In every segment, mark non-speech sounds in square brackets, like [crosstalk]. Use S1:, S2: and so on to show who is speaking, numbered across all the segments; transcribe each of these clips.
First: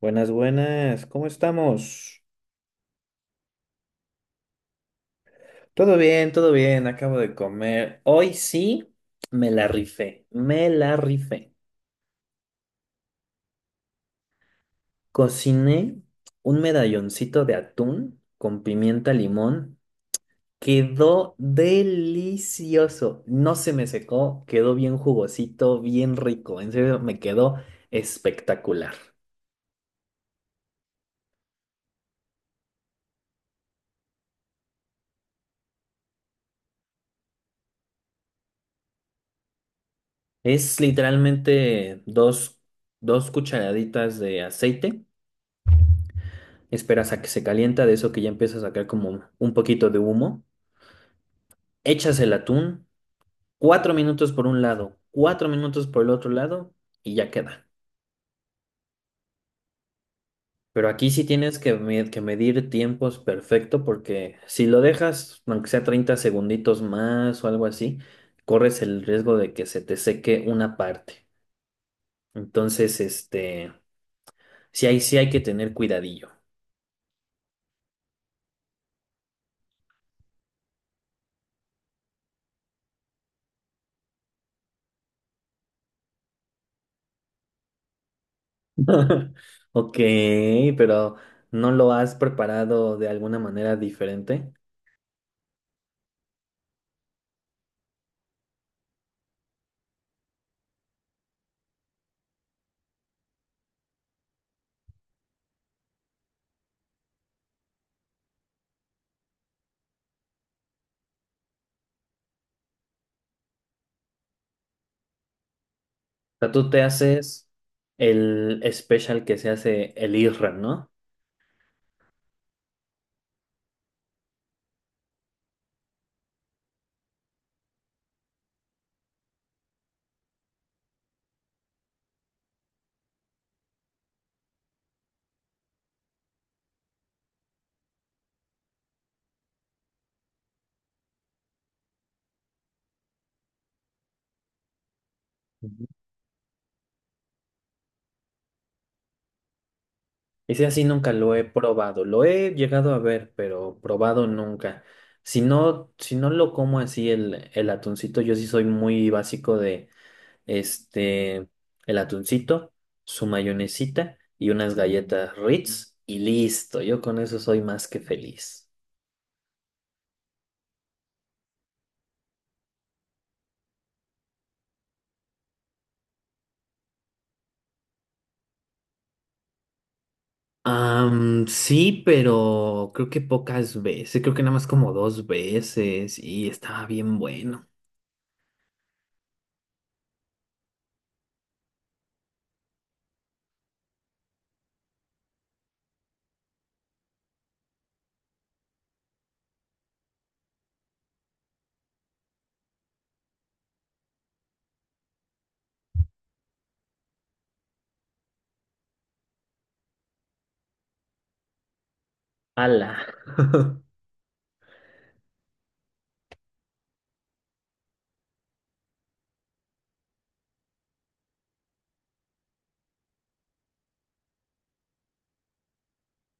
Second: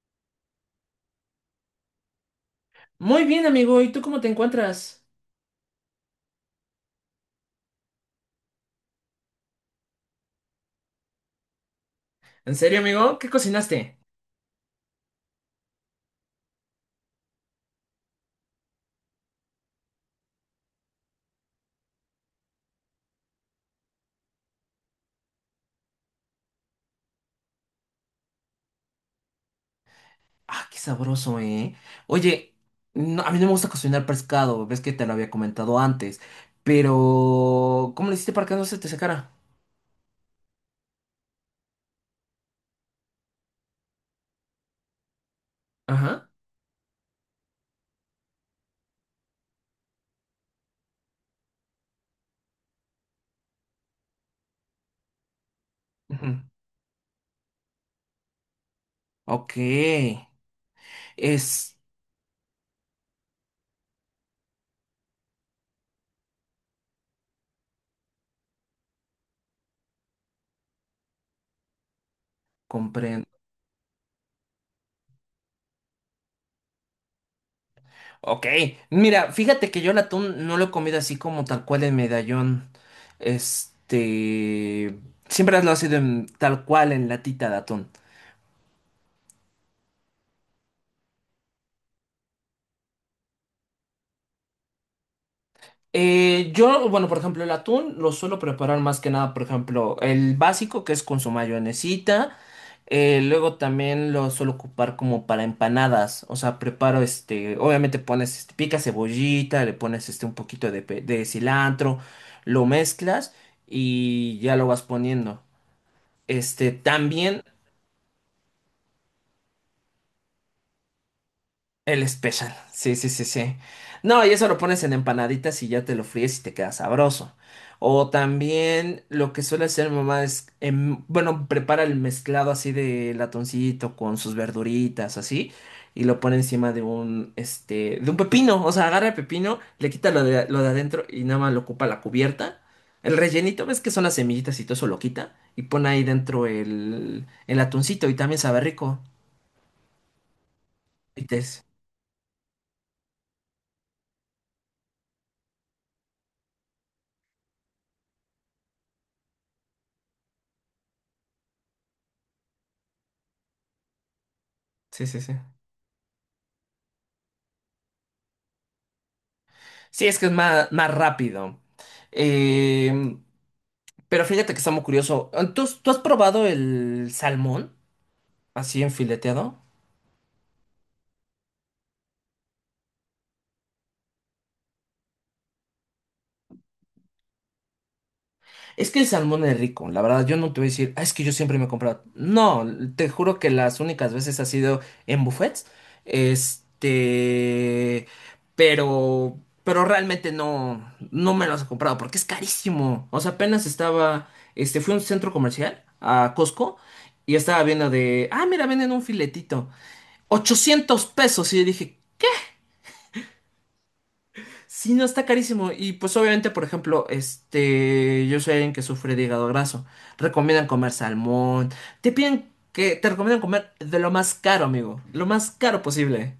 S1: Buenas, buenas, ¿cómo estamos?
S2: Muy bien, amigo. ¿Y tú cómo te encuentras?
S1: Todo bien, acabo de comer. Hoy sí me la rifé, me la rifé.
S2: ¿En serio, amigo? ¿Qué cocinaste?
S1: Cociné un medalloncito de atún con pimienta limón. Quedó delicioso. No se me secó, quedó bien jugosito, bien rico. En serio, me quedó espectacular.
S2: Ah, qué sabroso, ¿eh? Oye, a mí no me gusta cocinar pescado, ves que te lo había comentado antes, pero ¿cómo le hiciste para que no se te secara?
S1: Es literalmente dos cucharaditas de aceite.
S2: Ajá.
S1: Esperas a que se calienta, de eso que ya empieza a sacar como un poquito de humo, echas el atún, cuatro minutos por un lado, cuatro minutos por el
S2: Ujú.
S1: otro lado y ya queda.
S2: Ok.
S1: Pero aquí sí tienes que,
S2: Es...
S1: que medir tiempos perfecto porque si lo dejas, aunque sea 30 segunditos más o algo así, corres el riesgo de que se te seque una parte. Entonces,
S2: Comprendo.
S1: sí hay que tener cuidadillo.
S2: Ok. Mira, fíjate que yo el atún no lo he comido así como tal cual en medallón. Este... Siempre lo ha sido tal cual en latita de atún.
S1: [laughs] Ok, pero ¿no lo has preparado de alguna manera diferente?
S2: Bueno, por ejemplo, el atún lo suelo preparar más que nada, por ejemplo, el básico que es con su mayonesita. Luego también lo suelo ocupar como para empanadas. O sea, preparo obviamente pones, picas cebollita, le pones este un poquito de, de cilantro, lo mezclas y ya lo vas poniendo.
S1: Sea, tú
S2: Este,
S1: te
S2: también.
S1: haces el special que se hace el IRRAM, ¿no?
S2: El especial, sí, sí, sí, sí. No, y eso lo pones en empanaditas y ya te lo fríes y te queda sabroso. O también lo que suele hacer mi mamá es, bueno, prepara el mezclado así de latoncito con sus verduritas, así, y lo pone encima de un, este, de un pepino. O sea, agarra el pepino, le quita lo de adentro y nada más lo ocupa la cubierta. El rellenito, ves que son las semillitas y todo eso lo quita y
S1: Ujú.
S2: pone ahí dentro el atuncito y también sabe rico.
S1: Ese así nunca
S2: Y
S1: lo
S2: te-
S1: he probado. Lo he llegado a ver, pero probado nunca. Si no, si no lo como así el atuncito, yo sí soy muy básico de este, el atuncito, su mayonesita y unas
S2: Sí, sí,
S1: galletas
S2: sí.
S1: Ritz y listo. Yo con eso soy más que feliz.
S2: Sí, es que es más, más rápido. Eh, pero fíjate que está muy curioso. ¿Tú has probado el salmón así enfileteado?
S1: Sí, pero creo que pocas veces, creo que nada más como dos veces y estaba bien bueno.
S2: Es que el salmón es rico, la verdad. Yo no te voy a decir, "Ah, es que yo siempre me he comprado". No, te juro que las únicas veces ha sido en buffets. Este. Pero. Pero realmente no. No me los he comprado porque es carísimo. O sea, apenas estaba. Este, fui a un centro comercial, a Costco, y estaba viendo de. Ah, mira, venden un filetito. 800 pesos. Y yo dije,
S1: Ala. [laughs]
S2: sí, no, está carísimo. Y pues obviamente, por ejemplo, yo soy alguien que sufre de hígado graso. Recomiendan comer salmón. Te piden que te recomiendan comer de lo más caro, amigo. Lo más caro posible.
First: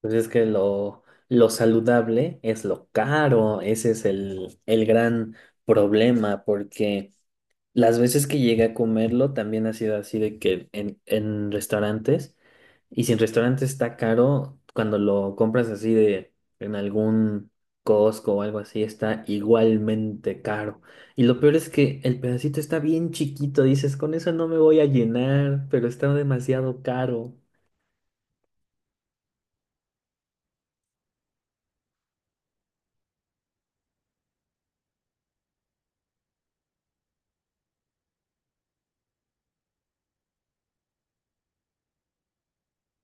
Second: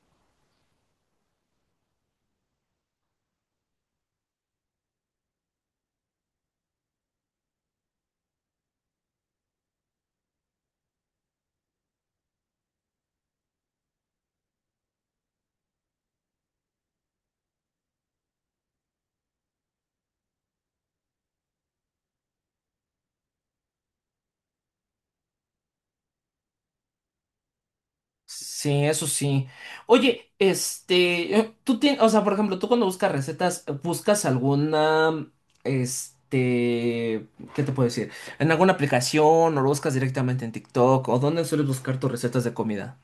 S1: Pues es que lo saludable es lo caro, ese es el gran problema, porque las veces que llegué a comerlo también ha sido así de que en restaurantes. Y si el restaurante está caro, cuando lo compras así de en algún Costco o algo así, está igualmente caro. Y lo peor es que el pedacito está bien chiquito, dices, con eso no me voy a llenar, pero está demasiado caro.
S2: Sí, eso sí. Oye, tú tienes, o sea, por ejemplo, tú cuando buscas recetas, buscas alguna, este, ¿qué te puedo decir? ¿En alguna aplicación o lo buscas directamente en TikTok? ¿O dónde sueles buscar tus recetas de comida?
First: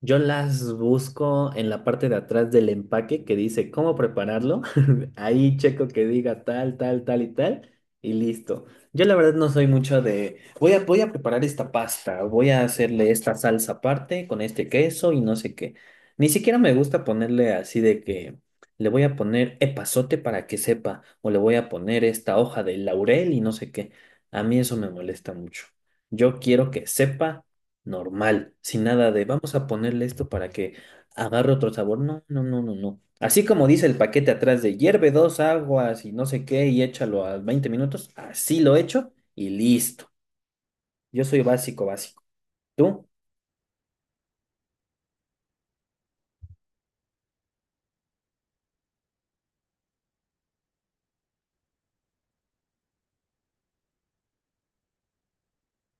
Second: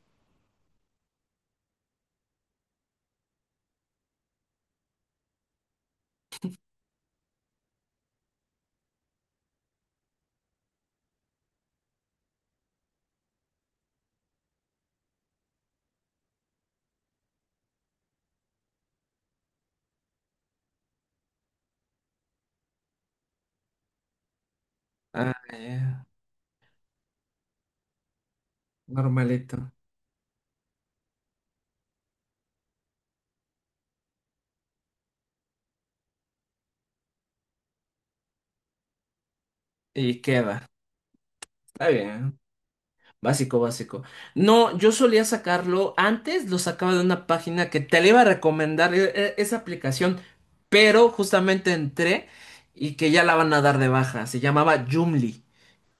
S1: Yo las busco en la parte de atrás del empaque que dice cómo prepararlo. [laughs] Ahí checo que diga tal, tal, tal y tal. Y listo. Yo la verdad no soy mucho de, voy a preparar esta pasta, voy a hacerle esta salsa aparte con este queso y no sé qué. Ni siquiera me gusta ponerle así de que le voy a poner epazote para que sepa o le voy a poner esta hoja de laurel y no sé qué. A mí eso me molesta
S2: Ah,
S1: mucho.
S2: ya.
S1: Yo quiero que sepa normal, sin nada de vamos
S2: Normalito.
S1: a ponerle esto para que agarre otro sabor. No, no, no, no, no. Así como dice el paquete atrás de hierve dos aguas y no sé qué y échalo a 20 minutos, así lo echo y listo.
S2: Y queda.
S1: Yo soy básico,
S2: Está
S1: básico.
S2: bien.
S1: ¿Tú?
S2: Básico, básico. No, yo solía sacarlo. Antes lo sacaba de una página que te le iba a recomendar esa aplicación. Pero justamente entré y que ya la van a dar de baja. Se llamaba Joomla,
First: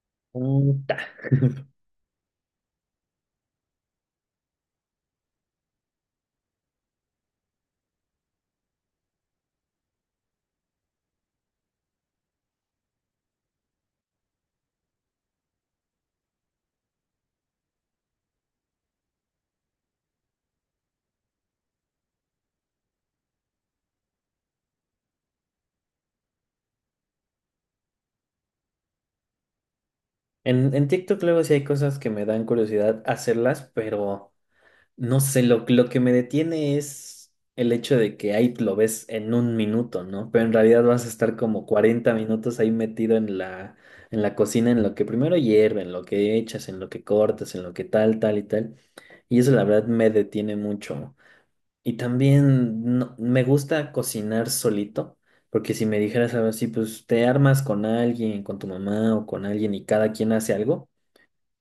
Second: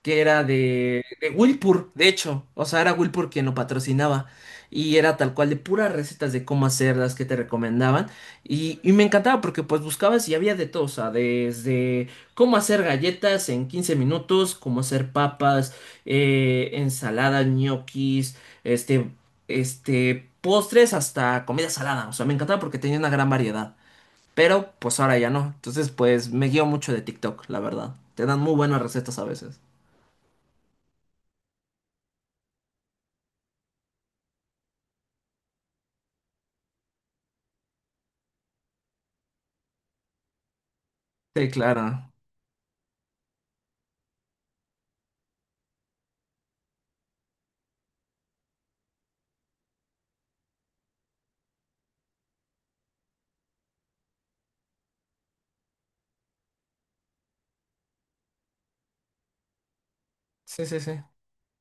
S2: que era
S1: Puta.
S2: de
S1: [laughs]
S2: Wilpur, de hecho. O sea, era Wilpur quien lo patrocinaba. Y era tal cual de puras recetas de cómo hacerlas que te recomendaban. Y me encantaba porque pues buscabas y había de todo. O sea, desde cómo hacer galletas en 15 minutos, cómo hacer papas, ensaladas, ñoquis, este, postres hasta comida salada. O sea, me encantaba porque tenía una gran variedad. Pero pues ahora ya no. Entonces pues me guío mucho de TikTok, la verdad. Te dan muy buenas recetas a veces.
S1: En TikTok luego sí hay cosas que me dan curiosidad hacerlas, pero... No sé, lo que me detiene es el hecho de que ahí lo ves en un minuto, ¿no? Pero en realidad vas a estar
S2: Sí,
S1: como
S2: claro.
S1: 40 minutos ahí metido en en la cocina, en lo que primero hierve, en lo que echas, en lo que cortas, en lo que tal, tal y tal. Y eso la verdad me detiene mucho. Y también me gusta cocinar solito, porque si me dijeras algo así, pues te armas con alguien, con tu mamá o con alguien y cada quien hace
S2: Sí, sí,
S1: algo.
S2: sí.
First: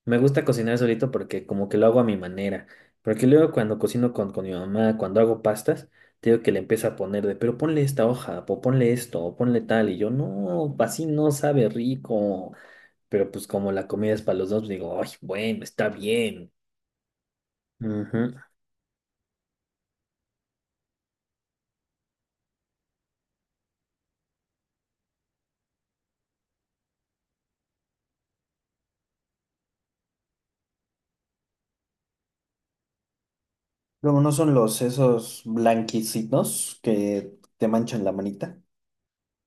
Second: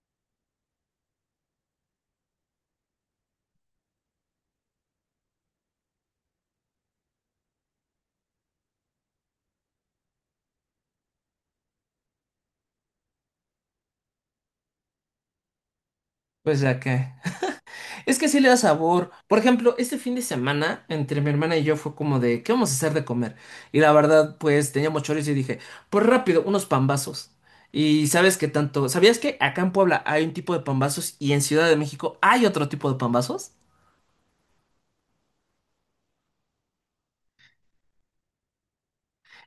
S1: Me gusta cocinar solito porque como que lo hago a mi manera. Porque luego cuando cocino con mi mamá, cuando hago pastas, te digo que le empiezo a poner de, pero ponle esta hoja, o ponle esto, o ponle tal. Y yo, no, así no sabe rico. Pero pues como la comida es para los dos, digo, ay, bueno, está bien.
S2: Pues ya que. Es que
S1: Ujú.
S2: sí le da sabor. Por ejemplo, este fin de semana, entre mi hermana y yo, fue como de, ¿qué vamos a hacer de comer? Y la verdad, pues teníamos chorizo y dije, pues rápido, unos pambazos. Y sabes que tanto. ¿Sabías que acá en Puebla hay un tipo de pambazos y en Ciudad de México hay otro tipo de pambazos?
S1: Luego no son los esos blanquicitos que te manchan la manita.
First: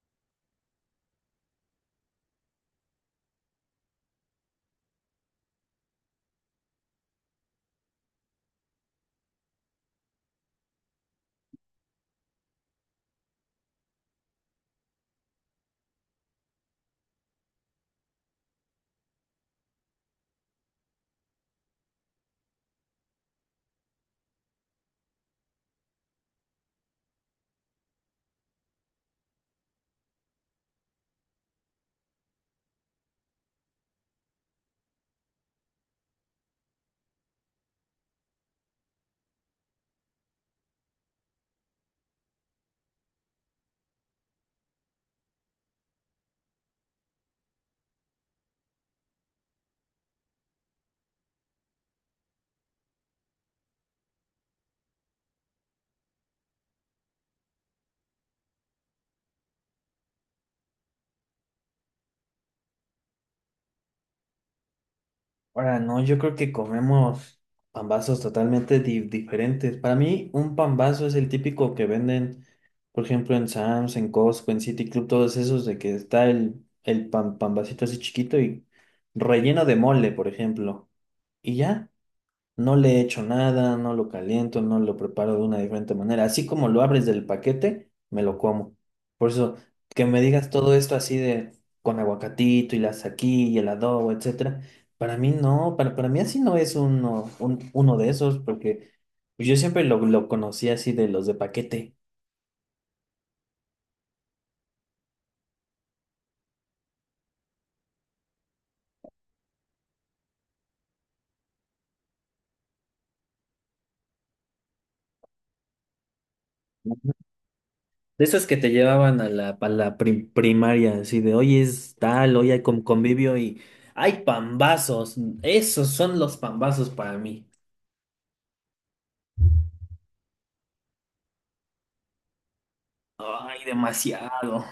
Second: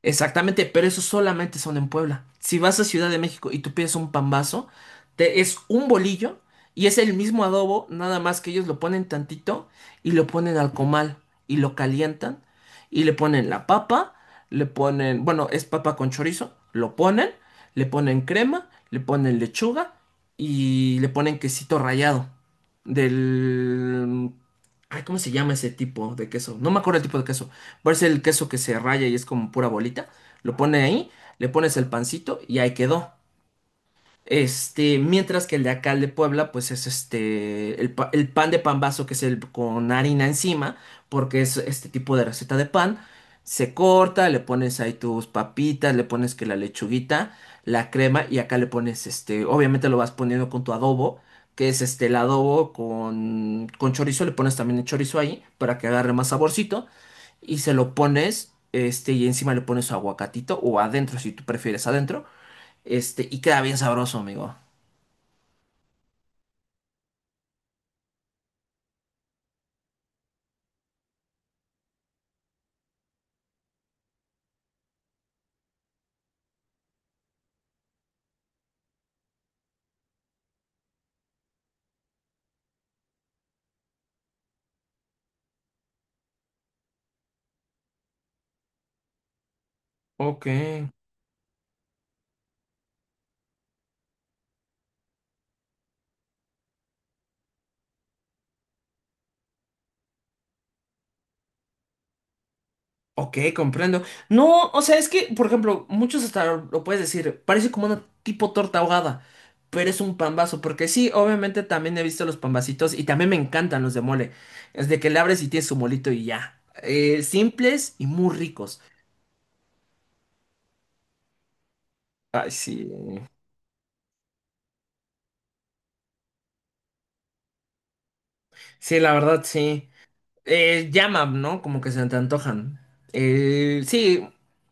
S2: Exactamente, pero esos solamente son en Puebla. Si vas a Ciudad de México y tú pides un pambazo, es un bolillo y es el mismo adobo, nada más que ellos lo ponen tantito y lo ponen al comal y lo calientan y le ponen la papa, le ponen, bueno, es papa con chorizo, lo ponen, le ponen crema, le ponen lechuga y le ponen quesito rallado del... Ay, ¿cómo se llama ese tipo de queso? No me acuerdo el tipo de queso, parece el queso que se raya y es como pura bolita, lo pone ahí, le pones el pancito y ahí quedó. Este, mientras que el de acá, el de Puebla, pues es el pan de pambazo, que es el con harina encima, porque es este tipo de receta de pan. Se corta, le pones ahí tus papitas, le pones que la lechuguita, la crema, y acá le pones obviamente lo vas poniendo con tu adobo, que es el adobo con chorizo, le pones también el chorizo ahí, para que agarre más saborcito, y se lo pones, y encima le pones su aguacatito, o adentro, si tú prefieres adentro. Este, y queda bien sabroso, amigo.
S1: Ahora, no, yo creo que comemos pambazos totalmente diferentes. Para mí, un pambazo es el típico que venden, por ejemplo, en Sam's, en Costco, en City Club, todos esos de que está el pan, pambacito así chiquito y relleno de mole, por ejemplo. Y ya. No le echo nada, no lo caliento, no lo preparo de una diferente manera. Así como lo abres del paquete, me lo como. Por eso, que me
S2: Ok,
S1: digas todo esto así de con aguacatito y la saquí y el adobo, etcétera. Para mí no, para mí así no es uno, uno de esos, porque pues, yo siempre lo conocí así de los de paquete.
S2: ok, comprendo. No, o sea, es que, por ejemplo, muchos hasta lo puedes decir, parece como una tipo torta ahogada, pero es un pambazo, porque sí, obviamente también he visto los pambacitos y también me encantan los de mole. Es de que le abres y tienes su molito y ya. Simples y
S1: De
S2: muy
S1: esos que te
S2: ricos.
S1: llevaban a a la primaria, así de hoy es tal, hoy
S2: Ay,
S1: hay con
S2: sí.
S1: convivio y hay pambazos. Esos son los pambazos para mí.
S2: Sí, la verdad, sí. Llama, ¿no? Como que se te antojan.
S1: Ay,
S2: Sí.
S1: demasiado.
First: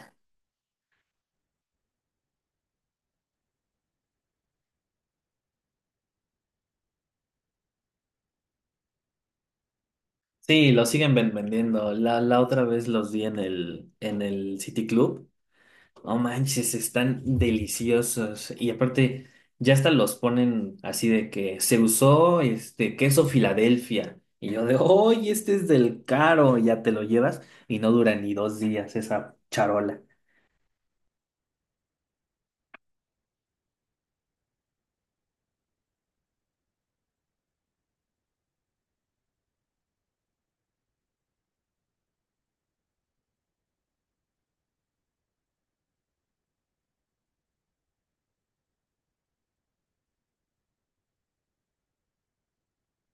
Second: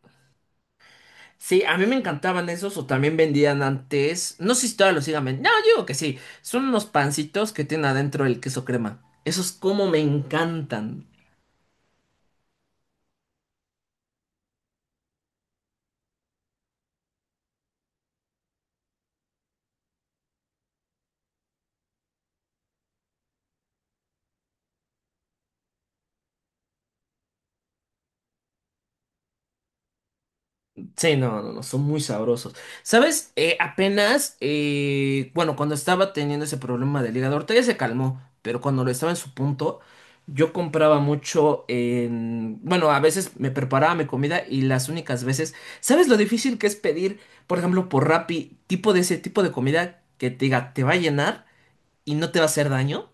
S2: Sí, a mí me encantaban esos o también vendían antes. No sé si todavía los sigan vendiendo. No, yo digo que sí. Son unos pancitos que tienen adentro el queso crema. Esos como me
S1: Sí, lo
S2: encantan.
S1: siguen vendiendo. La otra vez los vi en en el City Club. No manches, están deliciosos. Y aparte, ya hasta los ponen así de que se usó este queso Filadelfia. Y yo de, ¡hoy este es del caro! Ya te lo llevas y no dura ni dos días esa charola.
S2: Sí, no, no, no, son muy sabrosos. ¿Sabes? Bueno, cuando estaba teniendo ese problema del hígado, ahorita ya se calmó, pero cuando lo estaba en su punto, yo compraba mucho en, bueno, a veces me preparaba mi comida y las únicas veces, ¿sabes lo difícil que es pedir, por ejemplo, por Rappi, tipo de ese tipo de comida que te diga, te va a llenar y no te va a hacer daño?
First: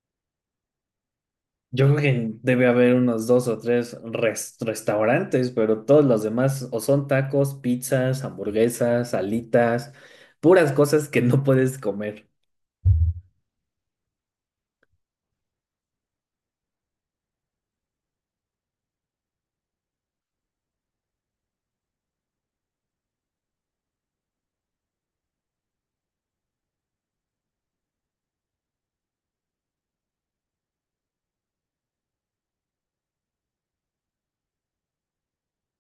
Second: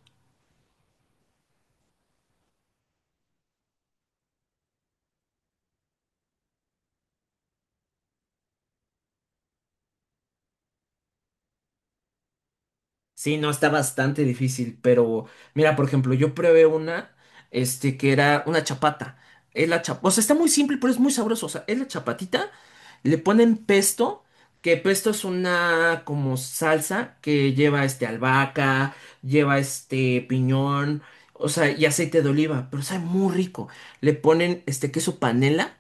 S1: Yo creo que debe haber unos dos o tres restaurantes, pero todos los demás o son tacos, pizzas, hamburguesas, alitas, puras cosas que no puedes comer.
S2: Sí, no, está bastante difícil, pero mira, por ejemplo, yo probé una, que era una chapata. Es la o sea, está muy simple, pero es muy sabroso. O sea, es la chapatita, le ponen pesto, que pesto es una como salsa que lleva este albahaca, lleva este piñón, o sea, y aceite de oliva, pero sabe muy rico. Le ponen este queso panela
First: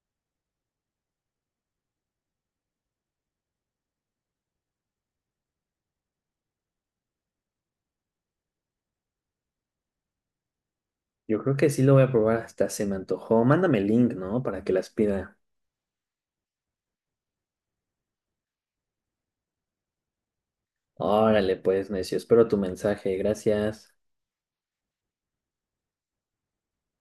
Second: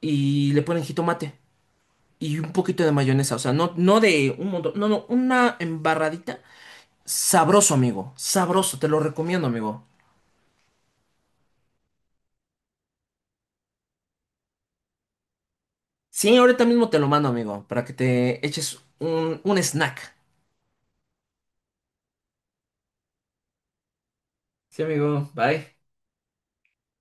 S2: y le ponen jitomate y un poquito de mayonesa, o sea, no, no de un montón, no, no, una embarradita. Sabroso, amigo. Sabroso, te lo recomiendo, amigo.
S1: Yo creo que sí lo voy a probar, hasta se me antojó. Mándame el link, ¿no? Para que las pida.
S2: Sí, ahorita mismo te lo mando, amigo, para que te eches un snack.
S1: Órale, pues, necio, espero tu mensaje. Gracias.
S2: Sí, amigo, bye.